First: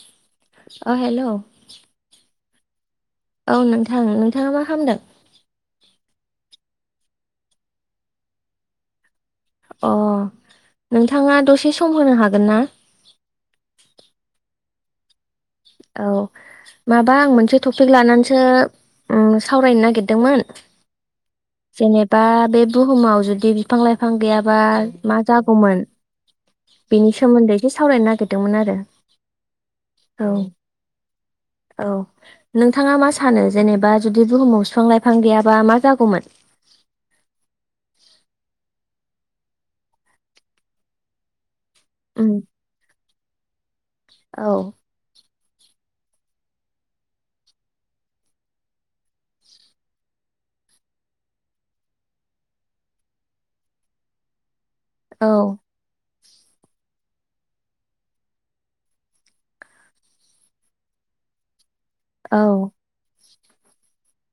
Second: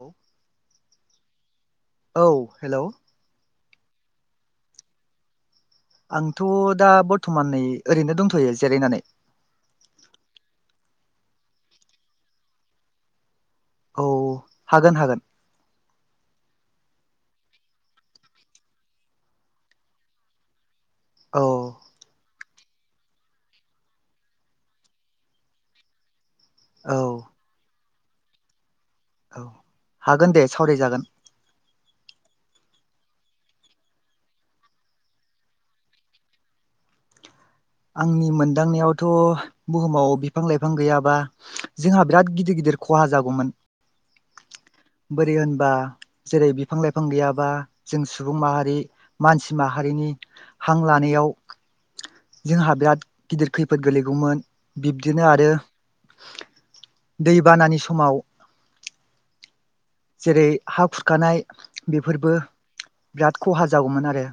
औ अ हेल' हेल'। औ नोंथां -नोंथाङा मा खालामदों? आंथ' दा बर्थमानै ओरैनो दंथ'यो जिरायनानै। अ नोंथाङा दसे सम होनो हागोन ना? औ हागोन- हागोन। औ माबा आं मोनसे टपिक लानानैसो सावरायनो नागिरदोंमोन। औ जेनेबा बे बुहुमाव जुदि बिफां- लाइफां गैयाबा मा जागौमोन? औ बेनि सोमोन्दै एसे सावरायनो नागिरदोंमोन आरो। औ औ हागोन दे सावरायजागोन। औ नोंथाङा मा सानो जेनेबा जुदि बुहुमाव बिफां -लाइफां गैयाबा मा जागौमोन? [inaudible] आंनि मोनदांनायावथ' बुहुमाव बिफां लाइफां गैयाबा जोंहा उम बिराद गिदिर गिदिर खहा जागौमोन औ बोरै होनबा जेरै बिफां लाइफां गैयाबा जों सुबुं माहारि मानसि माहारिनि हां लानायाव [inaudible] जोंहा बिराद गिदिर खैफोद गोलैगौमोन बिब्दिनो आरो औ दै बानानि समाव जेरै हा खुरखानाय बेफोरबो औ बिराद खहा जागौमोन आरो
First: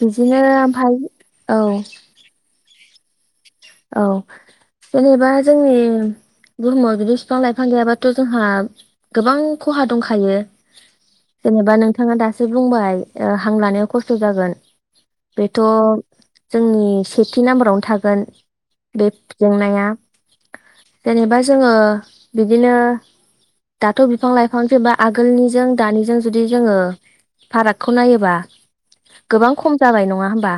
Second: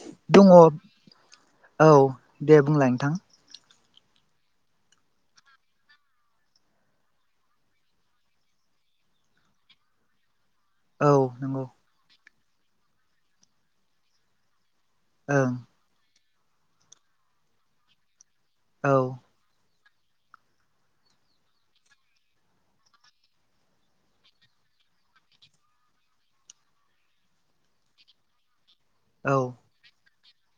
बिदिनो दङ ओमफाय औ दे बुंलाय नोंथां औ जेनेबा जोंनि बुहुमाव जुदि बिफां लाइफां गैयाबाथ' जोंहा गोबां खहा दंखायो। औ नंगौ जेनेबा नोंथाङा दासो बुंबाय हां लानायाव खस्थ' जागोन ओं बेथ' जोंनि सेथि नाम्बारावनो थागोन औ बे जेंनाया जेनेबा जोङो बिदिनो दाथ' बिफां लाइफांसैबा आगोलनिजों दानिजों जुदि जोङो फारागखौ नायोबा औ गोबां खम जाबाय नङा होमबा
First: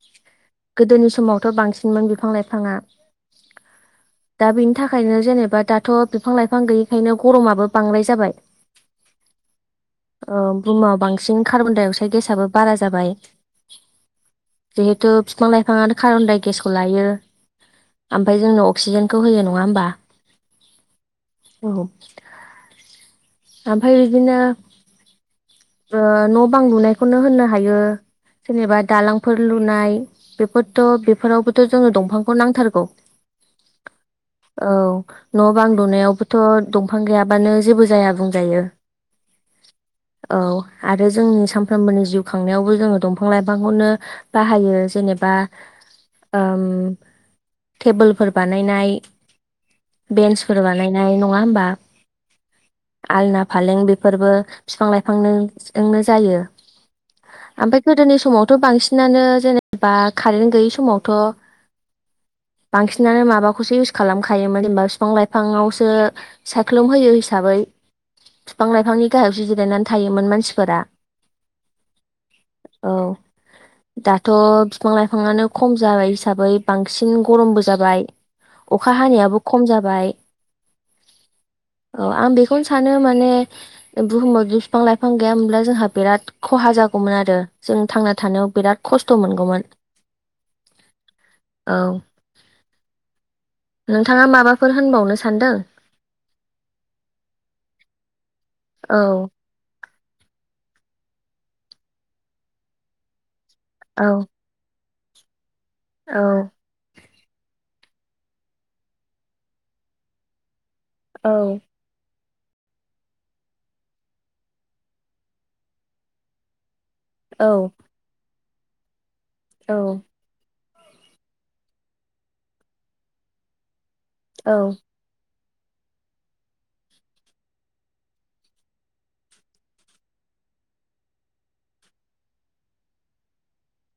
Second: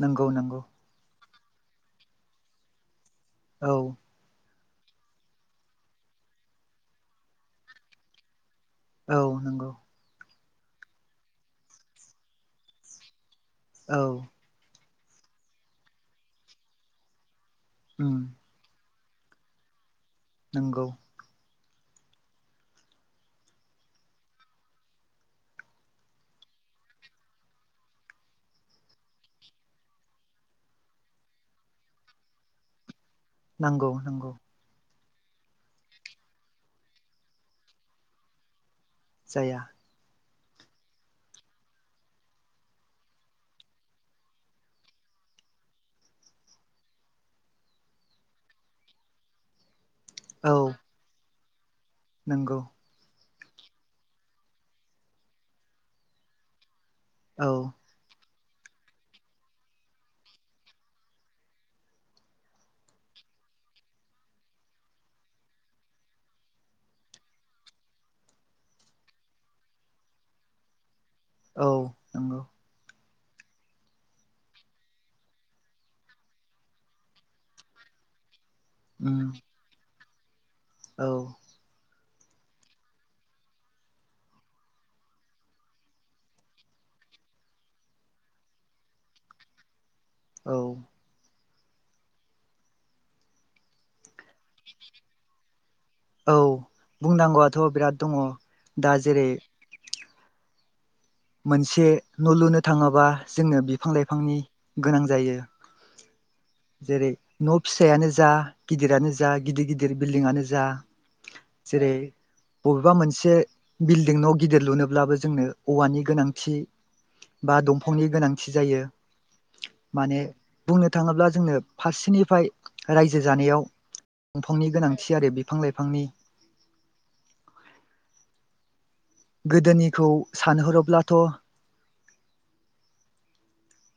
नंगौ नंगौ थ' बांसिनमोन बिफां लाइफाङा औ दा बिनि थाखायनो जेनेबा दाथ' बिफां लाइफां गैयिखायनो गरमाबो बांद्राय जाबाय। औ नंगौ बुहुमाव बांसिन कार्बन डाइ अक्साइद गेसाबो बारा जाबाय औ जिहेथु बिफां लाइफाङआनो खारबनदाय गेसखौ लायो उम ओमफ्राय जोंनो अक्सिजेनखौ होयो नङा होमबा नंगौ औ ओमफ्राय बिदिनो न' बां लुनायखौनो होननो हायो। जेनेबा दालांफोर लुनाय बेफोरथ' बेफोरावबोथ' जोंङो दंफांखौ नांथारगौ। नांगौ नंगौ औ न' बां लुनायावबोथ' दंफां गैयाबानो जेबो जाया बुंजायो। जाया औ आरो जोंनि सानफ्रोमबोनि जिउ खांनायाव एबा ओम तेबोलफोर बेन्सफोर बानायनाय नङा होमबा। नोंगौ आलना फालें बेफोरबो बिफां लाइफांजोंनो जायो। औ आफ्राय थ' जोंनि समथ थ' बांसिनानो जेनेबा कारेन्ट गैयि समावथ' बांसिनानो माबाखौसो इउस खालामखायोमोन जेनेबा बिफां लाइफाङावसो सायख्लुम होयो हिसाबै। बिफां लाइफांनि गाहायावसो जिरायनानै थायोमोन मानसिफोरा औ नंगौ [inaudible] दाथ' बिफां लाइफाङानो खम जाबाय हिसाबै बांसिन गरमबो जाबाय। अखा उम हानायाबो खम जाबाय। औ अ आं बेखौ सानो माने बुहुमाव बि बिफां लाइफां गैयामोनब्ला जोंहा बिराद खहा जागौमोन आरो। जों थांना थानायाव बिराद खस्थ मोनगौमोन औ औ नोंथाङा माबाफोर होनबावनो सानदों औ बुंनांगौआथ बिराद दङ दा औ जेरै मोनसे नलुनो थाङोबा जोंनो बिफां औ लाइफांनि गोनां जायो। औ जेरै नफिसायानो जा गिदिरानो जा गिदिर गिदिर बिल्डिंआनो जा औ जेरै बबेबा मोनसे बिल्डिं नाव गिदिर लुनोब्लाबो जोंनो औवानि गोनांथि बा औ दंफांनि गोनांथि जायो औ माने बुंनो थाङोब्ला जोंनो फारसेनिफ्राय रायजो जानायाव दंफांनि औ गोनांथि आरो बे बिफां लाइफांनि गोदोनिखौ सानहरोब्लाथ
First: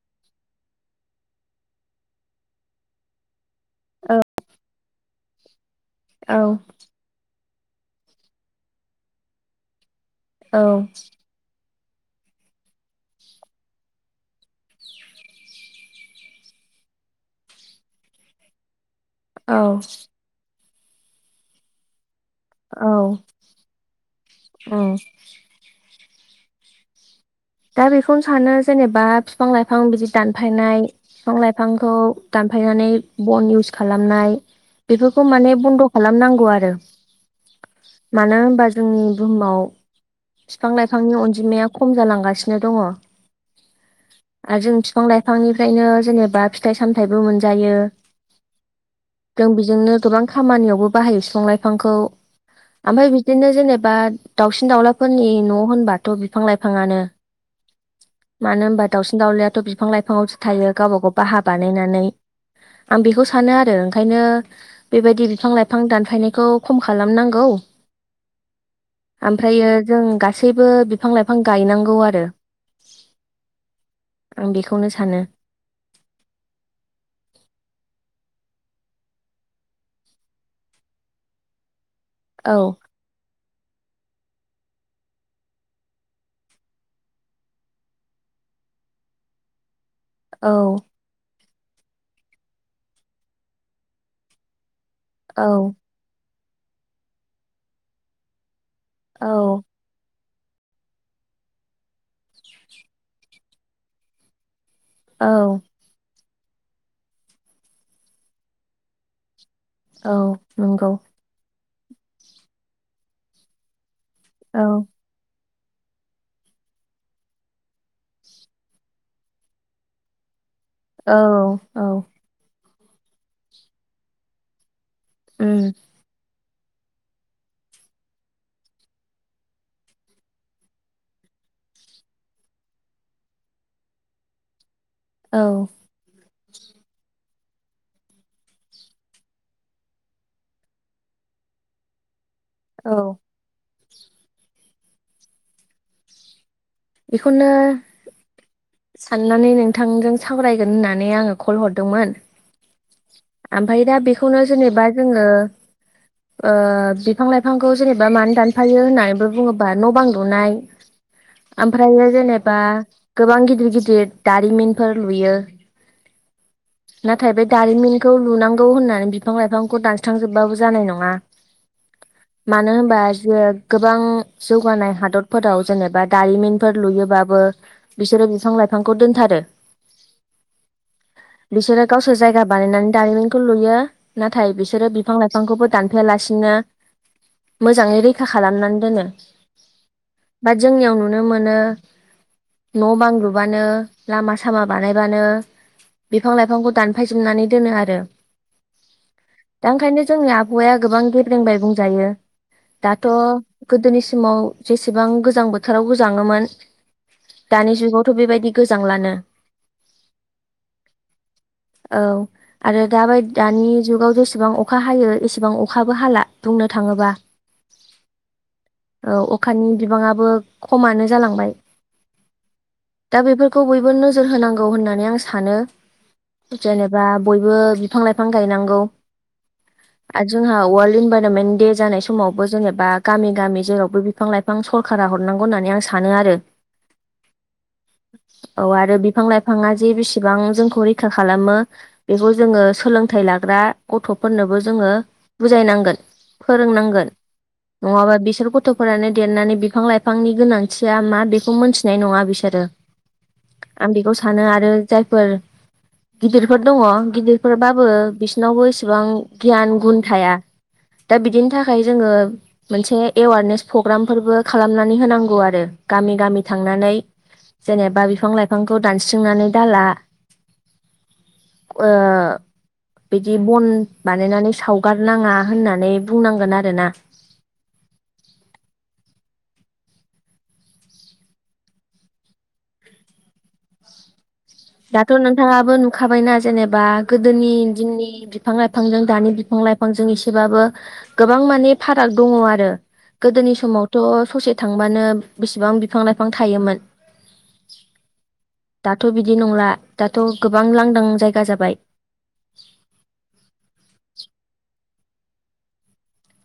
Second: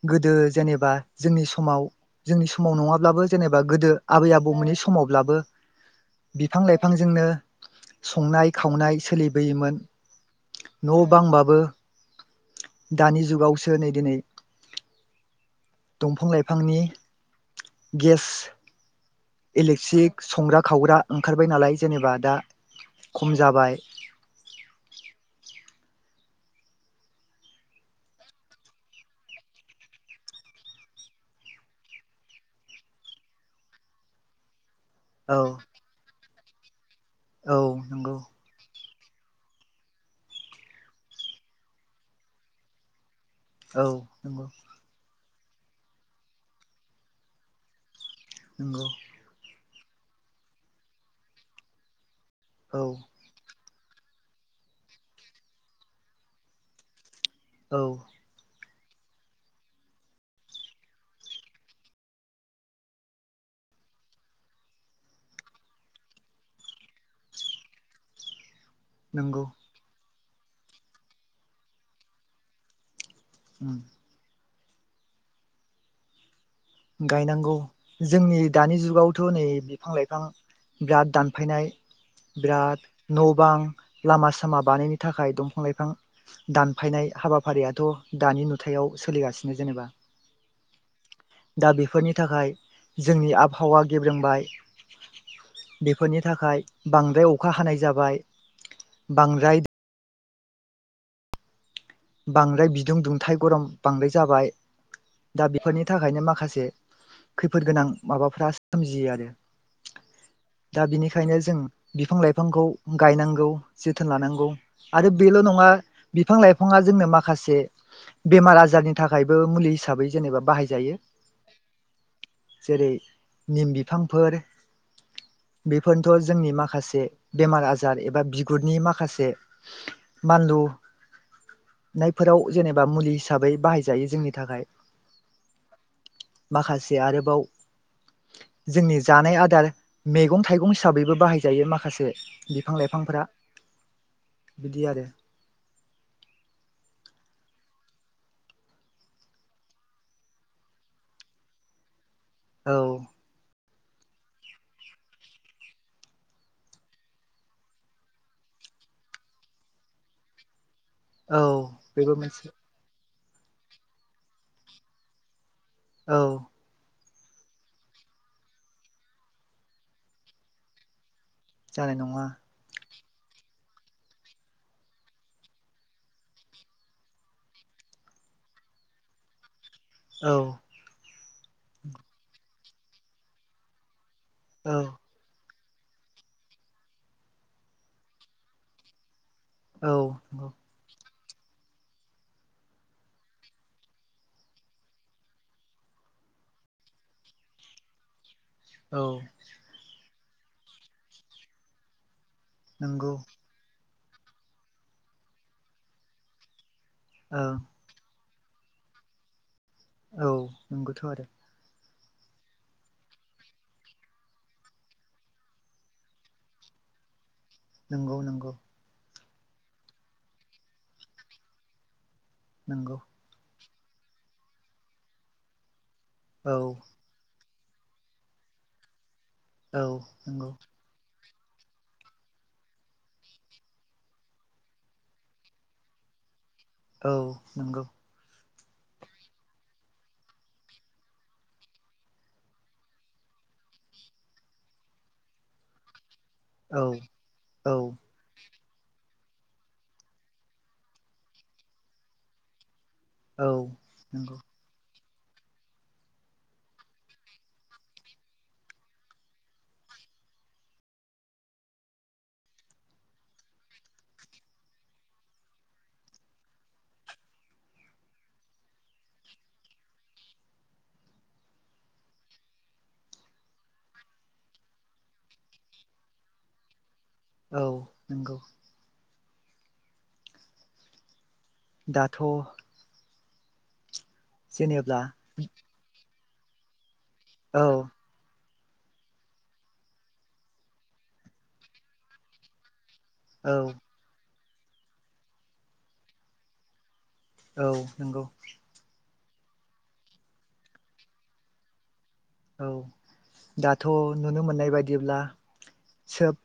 गोदो जेनेबा जोंनि समाव जोंनि समाव नङाब्लाबो जेनेबा गोदो आबै आबौमोननि समावब्लाबो औ बिफां लाइफांजोंनो संनाय खावनाय सोलिबोयोमोन न बांबाबो दानि जुगावसो नै दिनै दंफां लाइफांनि गेस औ इलेक्ट्रिक संग्रा खावग्रा ओंखारबाय नालाय जेनेबा दा औ खम जाबाय औ दा बेखौनो सानो जेनेबा बिफां लाइफां बिदि दानफायनाय बिफां लाइफांखौ दा फायनानै बन इउस खालामनाय बेफोरखौ औ माने बन्द खालामनांगौ आरो औ नंगौ मानो होनबा जोंनि बुहुमाव बिफां लाइफांनि अनजिमाया खम जालांगासिनो दङ औ नंगौ। बिफांनिफ्रायनो जेनेबा फिथाइ सामथायाइबो मोनजायो। हमग [unintelligible] जों बिजोंनो दुथां खामानियावबो बाहायो बिफां लायफांखौ औ आमफाराय बिदिनो जेनेबा बा दाउसिन दाउलाफोरनि न होनबाथ बिफां लाइफाङानो औ। मानो होनबा दावउसिन दावउलाथ बिफां लाइफांसो थायो गावबा गाव बाहा बानायनानै आं बेखौ सानो आरो ओंखायनो बेबायदि बिफां लाइफां दानफायनायखौ खम खालामनांगौ नंगौ ओमफ्रायो जों गासैबो बिफां लाइफां गायनांगौ आरो उ। आं बेखौनो सानो गायनांगौ जोंनि दानि जुगावथ नै बिफां लाइफां बिराद दानफायनाय औ बिराद न बां लामा सामा बानायनो थाखाय दंफां लाइफां दानफायनाय हाबाफारियाथ दानि नुथायाव सोलिगासिनो जेनेबा औ। दा बेफोरनि थाखाय जोंनि आबहावा गेब्रोंबाय औ। बेफोरनि थाखाय बांद्राय अखा हानाय जाबाय औ बांद्राय बांद्राय बिदुं दुंथाइ गरम बांद्राय जाबाय औ दा बेफोरनि थाखायनो माखासे माखासे खैफोद गोनां माबाफ्रा सोमजियो आरो दा नंगौ बेनिखायनो जों बिफां लाइफांखौ गायनांगौ जोथोन लानांगौ औ आरो बेल'नङा बिफां लाइफां बिफांया जोंनो माखसे बेमार आजारनि थाखाय मुलि है जेनेबा बाय औ औ। जेरै निम बिफांफोर उम बेफोरनोथ जोंनि माखासे माखासे बेमार आजार एबा बिगुरनि माखासे मानलु नायफोराव जेनेबा मुलि हिसाबै बाहायजायो जोंनि थाखाय औ माखासे आरोबाव जोंनि जानाय आदार मैगं थाइगं हिसाबैबो बाहायजायो माखासे बिफां औ लाइफांफोरा बिदि आरो खनो [unintelligible] साननानै नोंथांजों सावरायगोन होननानै आङो कल हरदोंमोन औ ओमफ्राय दा बेखौनो जेनेबा जोङो ओ बिफां लाइफांखौ जेनेबा मानो दानफायो होननानैबो बुङोबा न' बां लुनाय औ ओमफ्राय बेबो मोनसे जेनेबा गोबां गिदिर गिदिर दारिमिनफोर लुयो औ नाथाय बे दारिमिनखौ लुनांगौ होननानै बिफां लाइफांखौ दानस्रांजोबबाबो जानाय नङा जानाय नङा मानो होनबा जे गोबां जौगानाय हादरफोराव जेनेबा दारिमिनफोर लुयोबाबो बिसोरो बिफां लाइफांखौ दोनथारो औ बिसोरो गावसोर जायगा बानायनानै दारिमिनखौ लुयो नाथाय औ बिसोरो बिफां लाइफांखौबो दानफायालासिनो मोजाङै रैखा खालामनानै दोनो औ औ बा जोंनियाव नुनो मोनो न' बां लुबानो लामा सामा बानायबानो बिफां लाइफांखौ दानफायजोबनानै दोनो आरो औ दा ओंखायनो जोंनि आबहाया गोबां गेब्रेंबाय बुंजायो दाथ' नंगौ गोदोनि समाव जेसेबां गोजां बोथोराव गोजाङोमोन औ नंगौ दानि जुगावथ' बेबायदि गोजां लानो औ नोंगौथ' आरो औ आरो दाबायदि दानि जुगाव जेसेबां अखा हायो एसेबां अखाबो हाला बुंनो थाङोबा नंगौ नंगौ औ अखानि बिबाङाबो खमानो जालांबाय। नंगौ। खौ बयबो नोजोर होनांगौ होननानै आं सानो औ जेनेबा बयबो बिफां लाइफां गायनांगौ औ जों नंगौ इनभरमेन्थ दे जानाय समावबो जेनेबा गामि गामि जेरावबो बिफां लाइफां सरका हर हरनांगौ होननानै आं सानो आरो औ नंगौ औ आरो बिफां लाइफाङा जे बिसेबां जोंखौ रैखा खालामो बेखौ जोङो सोलोंथाइ लाग्रा गथ'फोरनोबो जोङो बुजायनांगोन औ फोरोंनांगोन औ नङाबा बिसोर गथ'फोरानो देरनानै बिफां लाइफां बिफांनि गोनांथिया मा बेखौ मोनथिनाय नङा बिसोरो औ आं बेखौ नंगौ सानो आरो जायफोर गिदिरफोर दङ गिदिरफोरबाबो बिसिनावबो इसेबां गियान गुन थाया। दा बिदिनि थाखाय जोङो मोनसे एवारनेस प्रग्रामफोरबो खालामनानै नानै होनांगौ आरो गामि गामि थांनानै जेनेबा बिफां लाइफांखौ दानस्रिांनानै दाला। ओ। बिदि बन बानायनानै सावगारनाङा होननानै बुंनांगोन आरोना औ नंगौ दाथ' जेनेब्ला दाथ' नोंथाङाबो नुखाबायना जेनेबा गोदोनि औ दिननि बिफां लाइफांजों दानि बिफां लाइफांजों एसेबाबो गोबां माने फाराग दङ आरो। गोदोनि औ समावथ' ससे थांबानो बेसेबां बिफां लाइफां थायोमोन। औ नंगौ थ' बिदि नंला दाथ' गोबां लांदां जायगा जाबाय। औ दाथ' नुनो मोननाय बायदिब्ला सोब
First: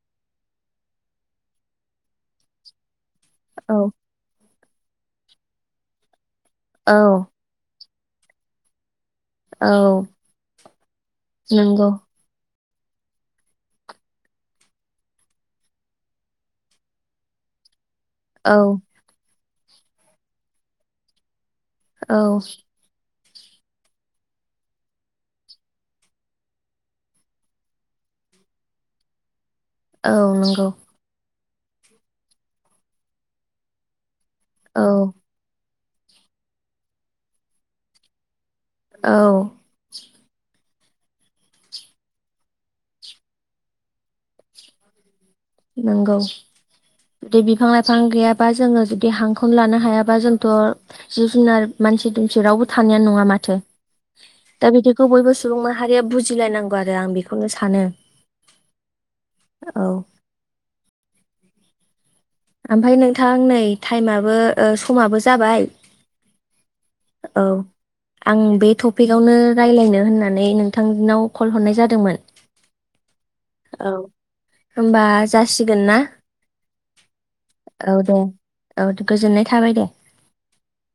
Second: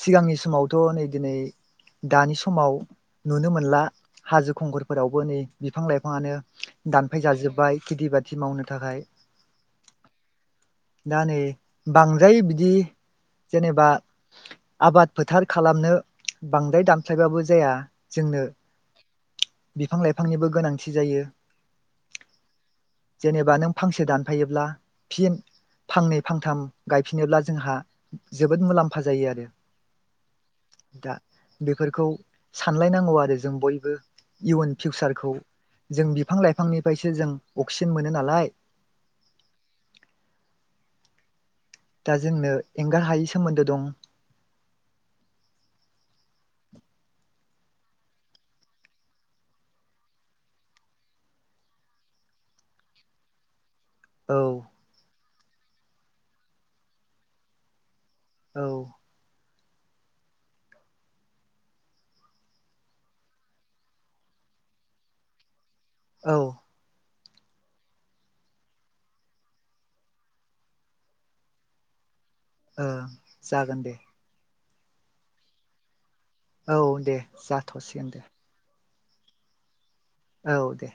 सिगांनि समावथ' नै दिनै दानि समाव नुनो औ मोनला हाजो खंखरफोरावबो नै बिफां लाइफाङानो औ दानफाय जाजोब्बाय खिथि बाथि मावनो थाखाय औ दा नै नंगौ बांद्राय बिदि जेनेबा आबाद फोथार खालामनो बांद्राय दानफायबाबो जाया जोंनो औ बिफां लाइफांनिबो गोनांथि जायो औ जेनेबा नों फांसे दानफायोब्ला फिन फांनै फांथाम गायफिनोब्ला जोंहा जोबोद मुलाम्फा जायो आरो औ नंगौ दा बेफोरखौ सानलायनांगौ आरो जों बयबो इउन औ फिउसारखौ जों बिफां लाइफांनिफ्रायसो जों अक्सिजेन मोनो नालाय औ दा जोंनो एंगार हायै सोमोन्दो दं नोंगौ दि बिफां लाइफां गैयाबा जोङो जुदि हांखौनो लानो हायाबा जोंथ' जिब जुनार मानसि दुमसि रावबो थानायानो नङा माथो औ दा बिदिखौ बयबो सुबुं माहारिया बुजिलायनांगौ आरो आं बेखौनो सानो औ औ। ओमफ्राय नोंथां नै टाइमाबो ओ समाबो जाबाय औ। औ आं बे टपिकआवनो रायलायनो होननानै नोंथांनाव कल हरनाय जादोंमोन ओ जागोन दे औ होमबा जासिगोन ना औ दे जाथ'सिगोन दे औ गोजोननाय थाबाय दे औ दे